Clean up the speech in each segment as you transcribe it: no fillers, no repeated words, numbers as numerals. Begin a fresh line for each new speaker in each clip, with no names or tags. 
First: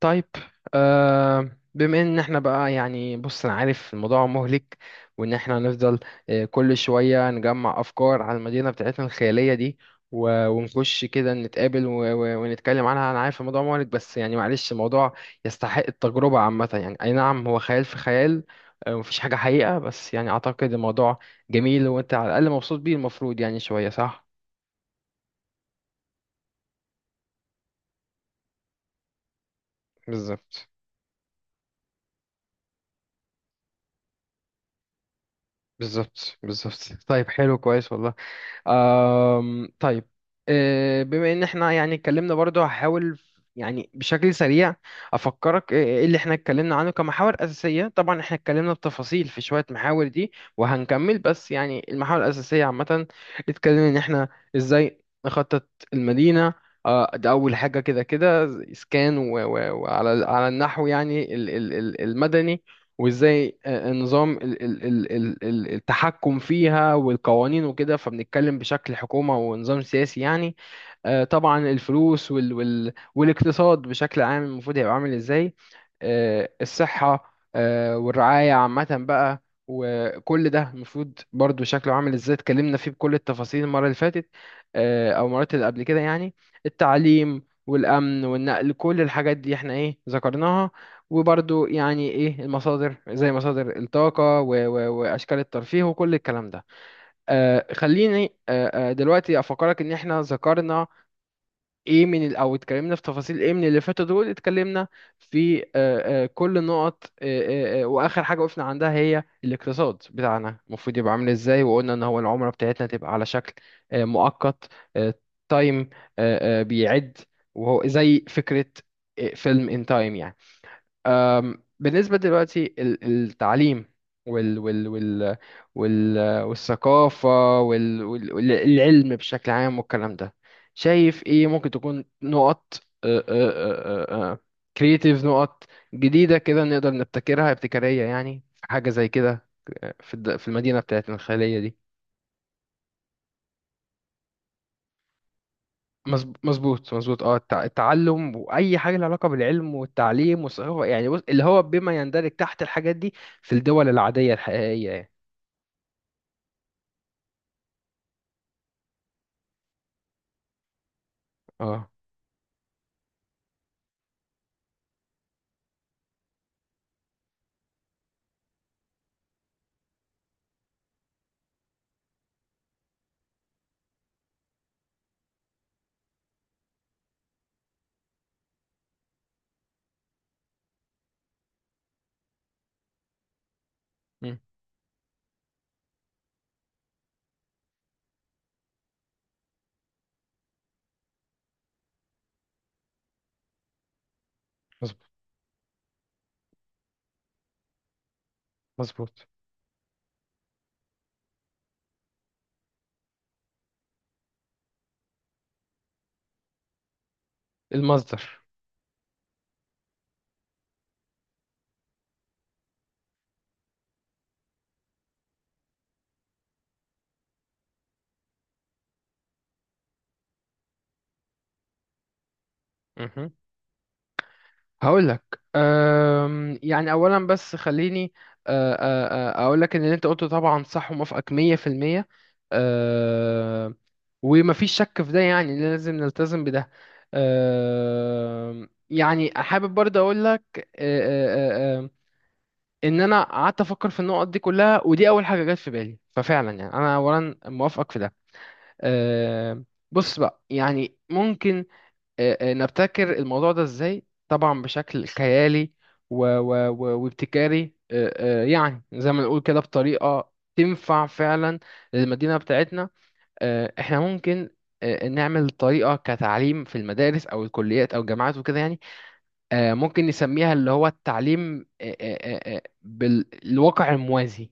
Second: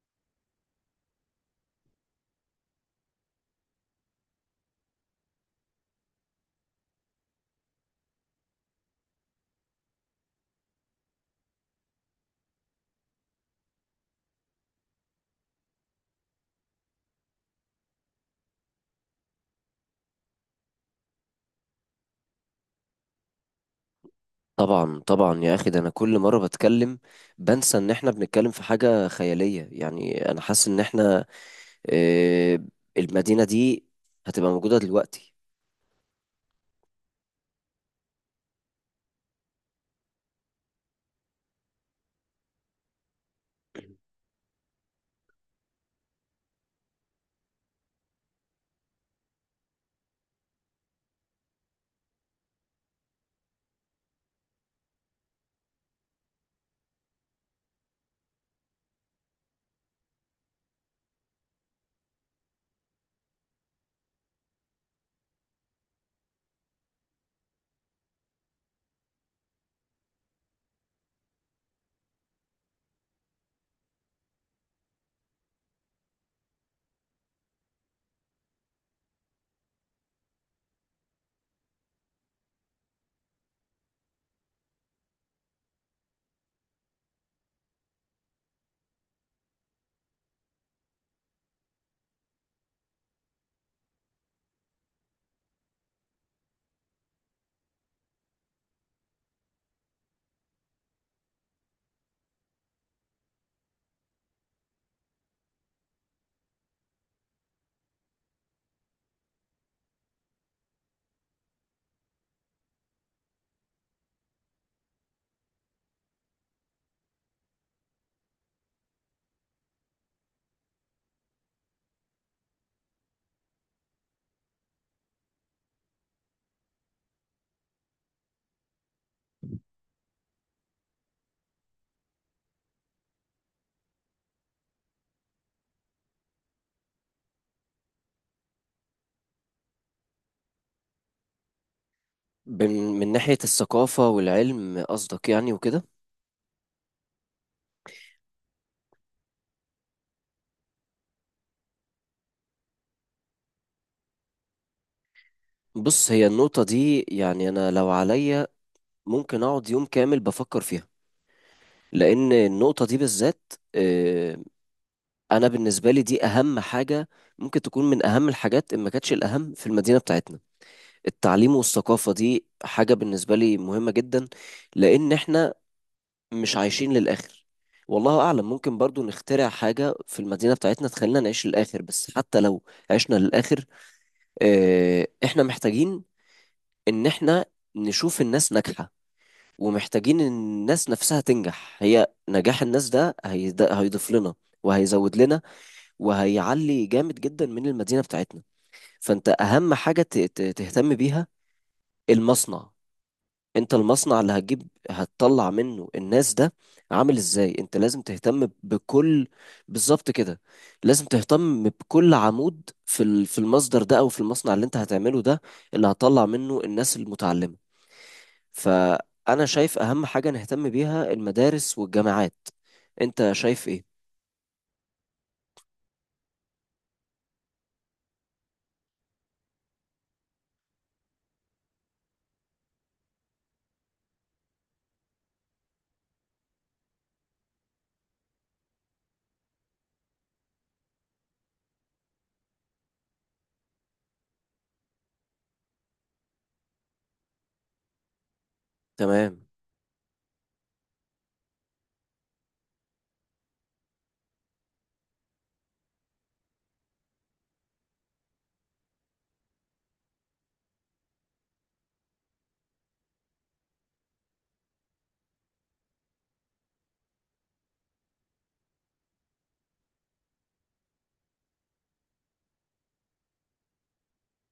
طيب. بما ان احنا بقى يعني بص انا عارف الموضوع مهلك، وان احنا هنفضل كل شوية نجمع افكار على المدينة بتاعتنا الخيالية دي، ونخش كده نتقابل ونتكلم عنها. انا عارف الموضوع مهلك بس يعني معلش، الموضوع يستحق التجربة عامة، يعني اي نعم، هو خيال في خيال. مفيش حاجة حقيقة، بس يعني اعتقد الموضوع جميل، وانت على الاقل مبسوط بيه، المفروض يعني شوية، صح؟
طبعا طبعا يا اخي، ده انا كل مره بتكلم بنسى ان احنا بنتكلم في حاجه خياليه، يعني انا
بالظبط
حاسس ان احنا آه، المدينه دي هتبقى موجوده دلوقتي.
بالظبط بالظبط. طيب، حلو، كويس والله. طيب. بما ان احنا يعني اتكلمنا برضو، هحاول يعني بشكل سريع افكرك ايه اللي احنا اتكلمنا عنه كمحاور اساسيه. طبعا احنا اتكلمنا بتفاصيل في شويه محاور دي وهنكمل، بس يعني المحاور الاساسيه عامه. اتكلمنا ان احنا ازاي نخطط المدينه. ده اول حاجه كده كده. اسكان وعلى النحو، يعني المدني. وازاي النظام التحكم فيها والقوانين وكده، فبنتكلم بشكل حكومة ونظام سياسي يعني. طبعا الفلوس والاقتصاد بشكل عام، المفروض هيبقى عامل ازاي. الصحة والرعاية عامة بقى، وكل ده المفروض برضو شكله عامل ازاي، اتكلمنا فيه بكل التفاصيل المرة اللي فاتت، او المرات اللي قبل كده يعني. التعليم والأمن والنقل، كل الحاجات دي احنا ايه ذكرناها. وبرضو يعني ايه المصادر، زي مصادر الطاقة و و واشكال الترفيه وكل الكلام ده. خليني دلوقتي افكرك ان احنا ذكرنا ايه او اتكلمنا في تفاصيل ايه من اللي فاتوا دول. اتكلمنا في كل النقط. واخر حاجة وقفنا عندها هي الاقتصاد بتاعنا، المفروض يبقى عامل ازاي. وقلنا ان هو العملة بتاعتنا تبقى على شكل مؤقت، آه تايم، بيعد، وهو زي فكرة فيلم ان تايم يعني. بالنسبة دلوقتي التعليم وال وال وال وال والثقافة والعلم بشكل عام والكلام ده، شايف ايه ممكن تكون نقط كرييتيف، نقط جديدة كده نقدر نبتكرها، ابتكارية يعني، في حاجة زي كده في في المدينة بتاعتنا الخيالية دي؟
بن- من ناحيه الثقافه والعلم قصدك يعني وكده؟
مظبوط مظبوط. اه التعلم واي حاجه لها علاقه بالعلم والتعليم والثقافه يعني، بص اللي هو بما يندرج تحت الحاجات دي في الدول العاديه الحقيقيه يعني.
بص، هي النقطه دي يعني انا لو عليا ممكن اقعد يوم كامل بفكر فيها،
اه.
لان النقطه دي بالذات، انا بالنسبه لي دي اهم حاجه، ممكن تكون من اهم الحاجات ان ما كانتش الاهم في المدينه بتاعتنا. التعليم والثقافة دي حاجة بالنسبة لي مهمة جدا، لأن إحنا مش عايشين للآخر. والله أعلم، ممكن برضو نخترع حاجة في المدينة بتاعتنا تخلينا نعيش للآخر، بس حتى لو عشنا للآخر
مم.
إحنا محتاجين إن إحنا نشوف الناس ناجحة، ومحتاجين إن الناس نفسها تنجح. هي نجاح الناس ده هيضيف لنا
مظبوط.
وهيزود لنا وهيعلي جامد جدا من المدينة بتاعتنا.
مظبوط.
فأنت أهم حاجة تهتم بيها المصنع. انت المصنع اللي هتجيب هتطلع منه الناس ده عامل ازاي؟ انت لازم
المصدر.
تهتم بكل. بالظبط كده. لازم تهتم بكل عمود في في المصدر ده، او في المصنع اللي انت هتعمله ده، اللي هتطلع منه الناس المتعلمة. فانا شايف اهم حاجة نهتم بيها المدارس والجامعات.
مهم.
انت شايف ايه؟
هقول لك. يعني اولا بس خليني اقول لك ان اللي انت قلته طبعا صح، وموافقك 100%. أه، ومفيش شك في ده، يعني لازم نلتزم بده. يعني حابب برضه اقول لك ان انا قعدت افكر في النقط دي كلها، ودي اول حاجه جت في بالي، ففعلا يعني انا اولا موافقك في ده.
تمام،
أه، بص بقى، يعني ممكن نبتكر الموضوع ده ازاي؟ طبعا بشكل خيالي و و و وابتكاري، يعني زي ما نقول كده بطريقة تنفع فعلا للمدينة بتاعتنا. احنا ممكن نعمل طريقة كتعليم في المدارس أو الكليات أو الجامعات وكده يعني. ممكن نسميها، اللي هو التعليم بالواقع الموازي،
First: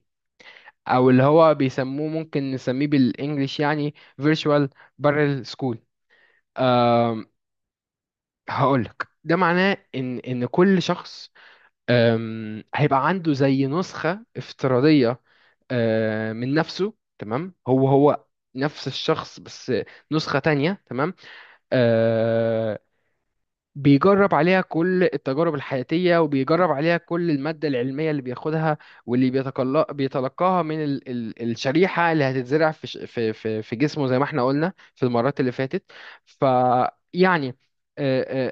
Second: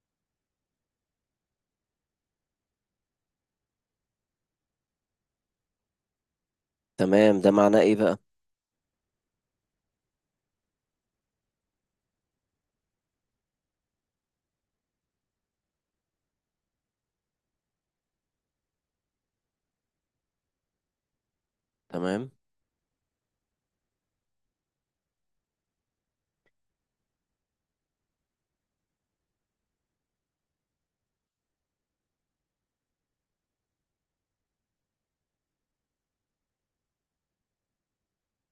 أو اللي هو بيسموه، ممكن نسميه بالإنجليش يعني "virtual parallel school".
تمام، ده معناه ايه بقى؟
هقولك ده معناه ان كل شخص هيبقى عنده زي نسخة افتراضية من نفسه. تمام، هو نفس الشخص بس نسخة تانية، تمام.
تمام،
آه، بيجرب عليها كل التجارب الحياتية، وبيجرب عليها كل المادة العلمية اللي بياخدها، واللي بيتلقاها من ال ال الشريحة اللي هتتزرع في جسمه، زي ما احنا قلنا في المرات اللي فاتت. فيعني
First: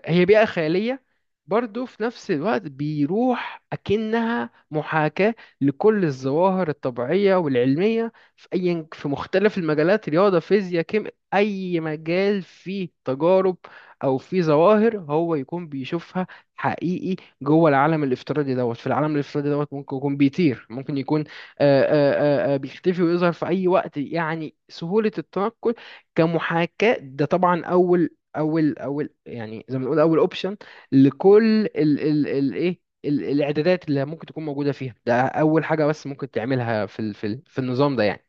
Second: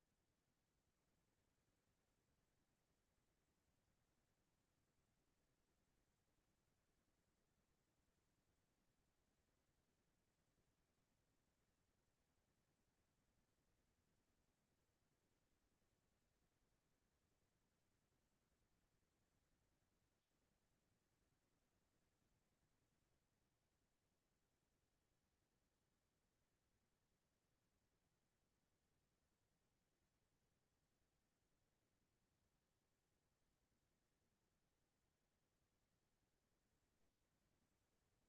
هي بيئة خيالية، برضه في نفس الوقت بيروح أكنها محاكاة لكل الظواهر الطبيعية والعلمية في أي في مختلف المجالات: رياضة، فيزياء، كيمياء، أي مجال فيه تجارب او في ظواهر هو يكون بيشوفها حقيقي جوه العالم الافتراضي دوت. في العالم الافتراضي دوت ممكن يكون بيطير، ممكن يكون بيختفي ويظهر في اي وقت، يعني سهولة التنقل كمحاكاة. ده طبعا اول، يعني زي ما نقول، اول اوبشن لكل الاعدادات اللي ممكن تكون موجودة فيها. ده اول حاجة بس ممكن تعملها في النظام ده، يعني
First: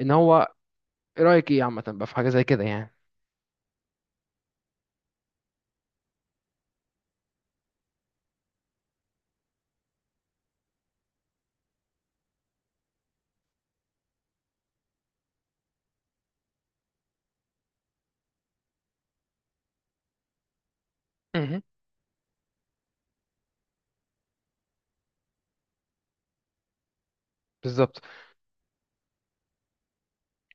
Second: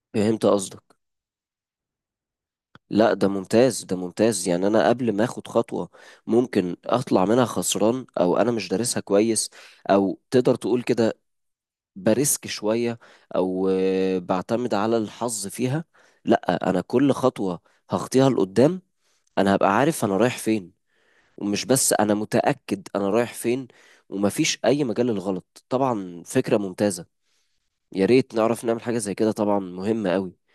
ان
فهمت
هو.
قصدك.
ايه رأيك، ايه عامة بقى في حاجة زي كده يعني؟
لا، ده ممتاز، ده ممتاز، يعني انا قبل ما اخد خطوة ممكن اطلع منها خسران، او انا مش دارسها كويس، او تقدر تقول كده بريسك شوية، او بعتمد على الحظ فيها. لا، انا كل خطوة هخطيها لقدام انا هبقى عارف انا رايح فين.
مهم.
ومش بس انا متأكد انا رايح فين، ومفيش اي مجال للغلط. طبعا فكرة ممتازة،
بالظبط
يا ريت نعرف نعمل حاجة زي كده، طبعا مهمة قوي.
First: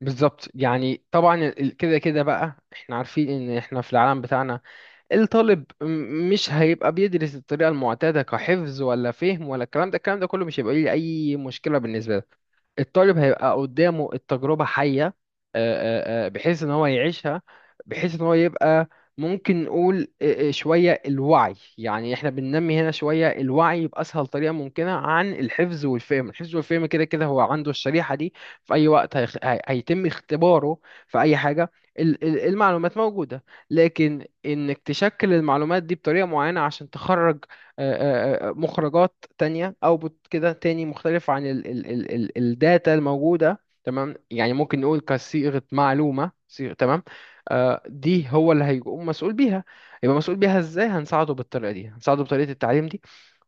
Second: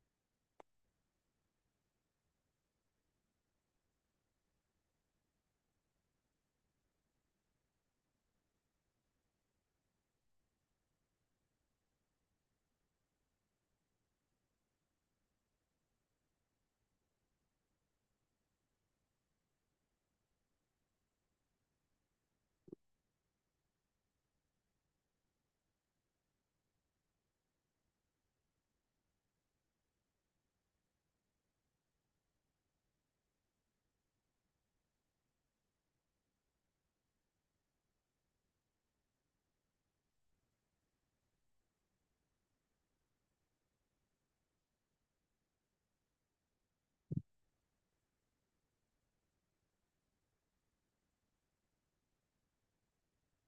بالظبط، يعني طبعا كده كده بقى احنا عارفين ان احنا في العالم بتاعنا الطالب مش هيبقى بيدرس الطريقة المعتادة، كحفظ ولا فهم ولا الكلام ده. الكلام ده كله مش هيبقى ليه اي مشكلة بالنسبة له. الطالب هيبقى قدامه التجربة حية، بحيث ان هو يعيشها، بحيث ان هو يبقى، ممكن نقول شوية الوعي، يعني احنا بننمي هنا شوية الوعي بأسهل طريقة ممكنة عن الحفظ والفهم. الحفظ والفهم كده كده هو عنده الشريحة دي، في أي وقت هيتم اختباره في أي حاجة. المعلومات موجودة، لكن إنك تشكل المعلومات دي بطريقة معينة عشان تخرج آه، مخرجات تانية، اوتبوت كده تاني مختلف عن ال ال ال ال الداتا الموجودة، تمام. يعني ممكن نقول كصيغة، معلومة، صيغة، تمام. دي هو اللي هيقوم مسؤول بيها. يبقى مسؤول بيها ازاي؟ هنساعده بالطريقة دي، هنساعده بطريقة التعليم دي.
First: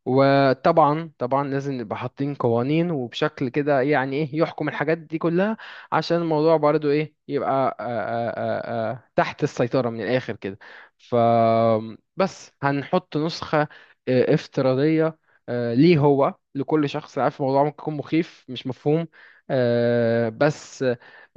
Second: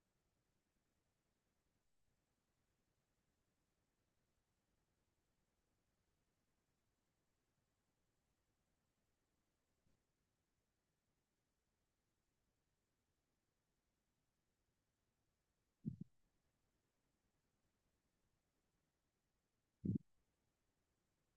وطبعا طبعا لازم نبقى حاطين قوانين وبشكل كده، يعني ايه، يحكم الحاجات دي كلها، عشان الموضوع برضو ايه يبقى تحت السيطرة من الآخر كده. ف، بس هنحط نسخة افتراضية ليه هو، لكل شخص. عارف الموضوع ممكن يكون مخيف مش مفهوم، بس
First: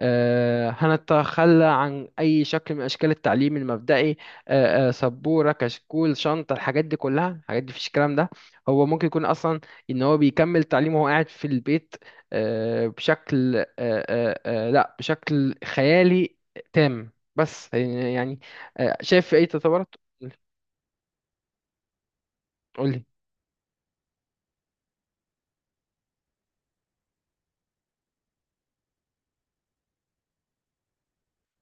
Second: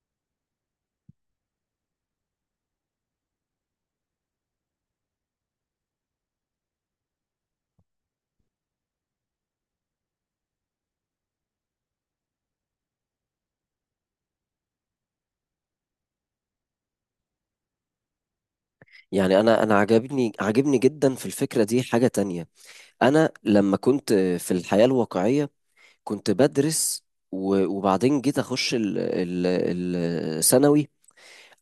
هنتخلى عن أي شكل من أشكال التعليم المبدئي. سبورة، كشكول، شنطة، الحاجات دي كلها، الحاجات دي مفيش الكلام ده. هو ممكن يكون اصلا ان هو بيكمل تعليمه وهو قاعد في البيت، بشكل لا، بشكل خيالي تام، بس يعني شايف في
يعني
اي
انا
تطورات؟
عجبني عجبني جدا في الفكرة دي حاجة تانية.
قولي.
انا لما كنت في الحياة الواقعية كنت بدرس، وبعدين جيت اخش الثانوي،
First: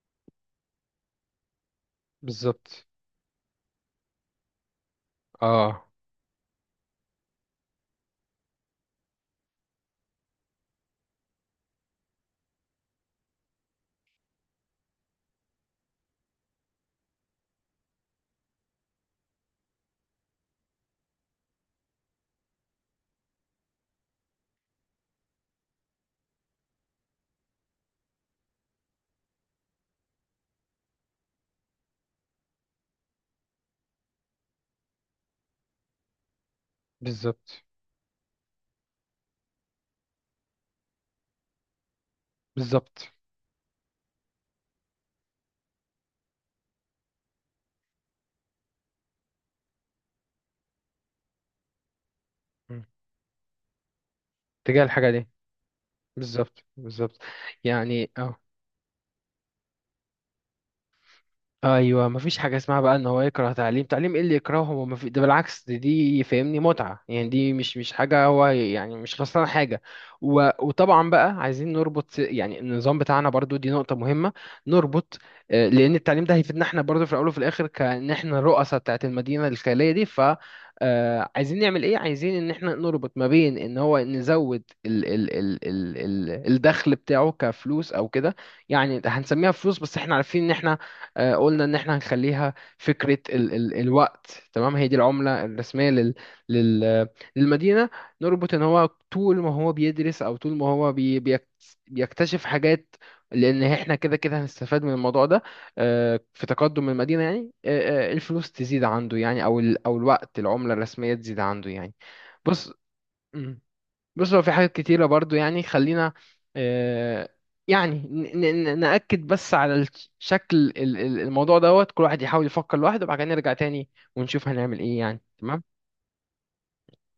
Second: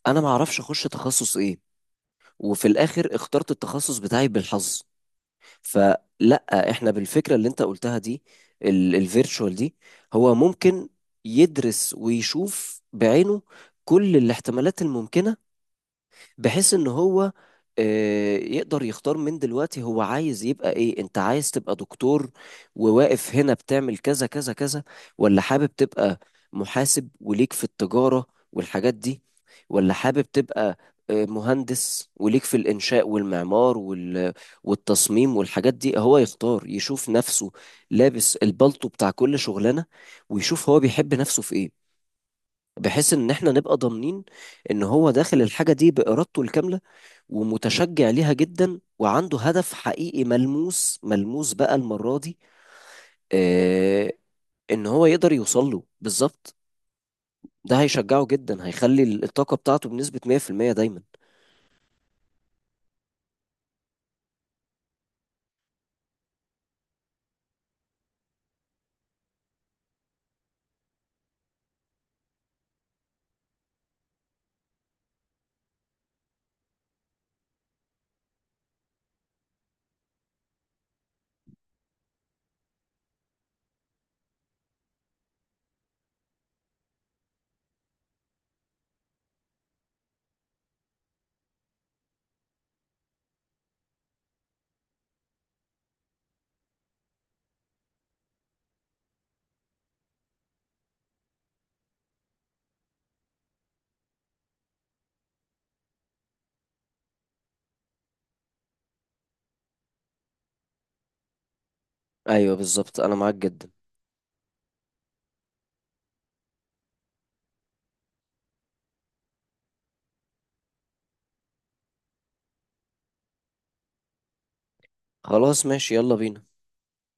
انا ما اعرفش اخش تخصص ايه. وفي
بالظبط.
الاخر اخترت التخصص بتاعي بالحظ.
اه.
فلا، احنا بالفكرة اللي انت قلتها دي، الفيرتشوال دي، هو ممكن يدرس ويشوف بعينه كل الاحتمالات الممكنة، بحيث ان هو يقدر يختار من دلوقتي هو عايز يبقى ايه. انت عايز تبقى دكتور وواقف هنا بتعمل كذا كذا كذا، ولا حابب تبقى محاسب وليك في التجارة والحاجات دي، ولا حابب تبقى مهندس وليك في الإنشاء والمعمار والتصميم والحاجات دي. هو يختار يشوف نفسه
بالظبط
لابس البلطو بتاع كل شغلانة ويشوف هو بيحب نفسه في ايه.
بالظبط.
بحيث ان احنا نبقى ضامنين ان هو داخل الحاجة دي بإرادته الكاملة ومتشجع ليها جدا، وعنده هدف حقيقي ملموس، ملموس بقى المرة دي،
مم.
آه
تجاه
ان هو
الحاجة دي.
يقدر يوصل له بالظبط.
بالظبط بالظبط.
ده
يعني
هيشجعه
اه،
جدا، هيخلي الطاقة بتاعته بنسبة 100% دايما.
ايوه مفيش حاجه اسمها بقى ان هو يكره تعليم. تعليم ايه اللي يكرهه هو؟ ده بالعكس، دي فاهمني متعه يعني، دي مش حاجه، هو يعني مش خسران حاجه. وطبعا بقى عايزين نربط يعني النظام بتاعنا، برضو دي نقطه مهمه. نربط لان التعليم ده هيفيدنا احنا برضو في الاول وفي الاخر، كان احنا الرؤساء بتاعت المدينه الخياليه دي. ف عايزين نعمل ايه؟ عايزين ان احنا نربط ما بين ان هو نزود الدخل بتاعه كفلوس او كده، يعني هنسميها فلوس، بس احنا عارفين ان احنا قلنا ان احنا هنخليها فكرة ال ال الوقت، تمام، هي دي العملة الرسمية لل لل للمدينة. نربط ان هو طول ما هو بيدرس، او طول ما هو بيكتشف حاجات، لان احنا كده كده هنستفاد من الموضوع ده في تقدم المدينة يعني. الفلوس تزيد عنده يعني، او او الوقت، العملة الرسمية، تزيد عنده يعني.
ايوه
بص
بالظبط، انا معاك جدا.
بص هو في حاجات كتيرة برضو، يعني خلينا آه، يعني نأكد بس على شكل الموضوع دوت. كل واحد يحاول يفكر لوحده، وبعد كده نرجع تاني ونشوف هنعمل ايه يعني،
خلاص
تمام.
ماشي، يلا بينا.